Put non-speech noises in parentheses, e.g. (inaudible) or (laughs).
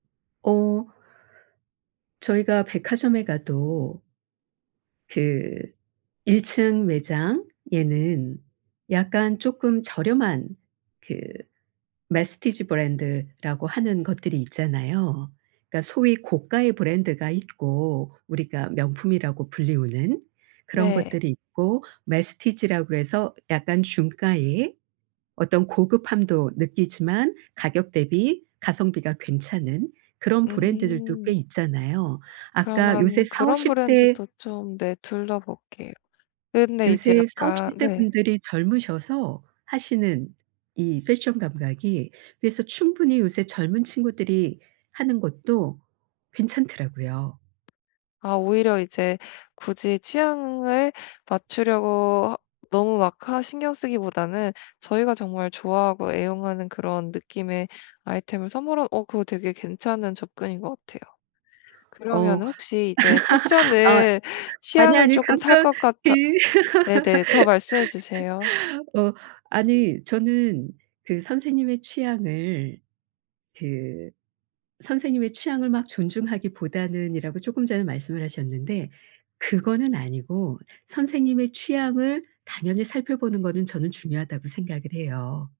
어 저희가 백화점에 가도 그 1 층 매장에는 약간 쪼끔 저렴한 그 Messtige 브랜드라고 하는 것들이 있잖아요. 그러니까 소위 고가의 브랜드가 있고 우리가 명품이라고 불리우는 그런 네. 것들이 있고 Messtige 라고 그래서 약간 중가의 어떤 고급함도 느끼지만 가격 대비 가성비가 괜찮은 그런 브랜드들도 꽤 음. 있잖아요. 아까 요새 그러면 그런 40-50 대 브랜드도 좀 네 둘러볼게요. 근데 이제 요새 약간 40-50 대 네. 분들이 젊으셔서 하시는 이 패션 감각이 그래서 충분히 요새 젊은 친구들이 하는 것도 괜찮더라고요. 아 오히려 이제 굳이 취향을 맞추려고 너무 막 하 신경 쓰기보다는 저희가 정말 좋아하고 애용하는 그런 느낌의 아이템을 선물하 어 그거 되게 괜찮은 접근인 것 같아요. 어 그러면은 혹시 이제 (laughs) 아 패션을 아니, 취향을 아니 쪼끔 탈 잠깐 것 그 같아 네네 더 말씀해 주세요. (laughs) 어 아니 저는 그 선생님의 취향을 그 선생님의 취향을 막 존중하기보다는이라고 쪼끔 전에 말씀을 하셨는데 그거는 아니고 선생님의 취향을 당연히 살펴보는 거는 저는 중요하다고 생각을 해요.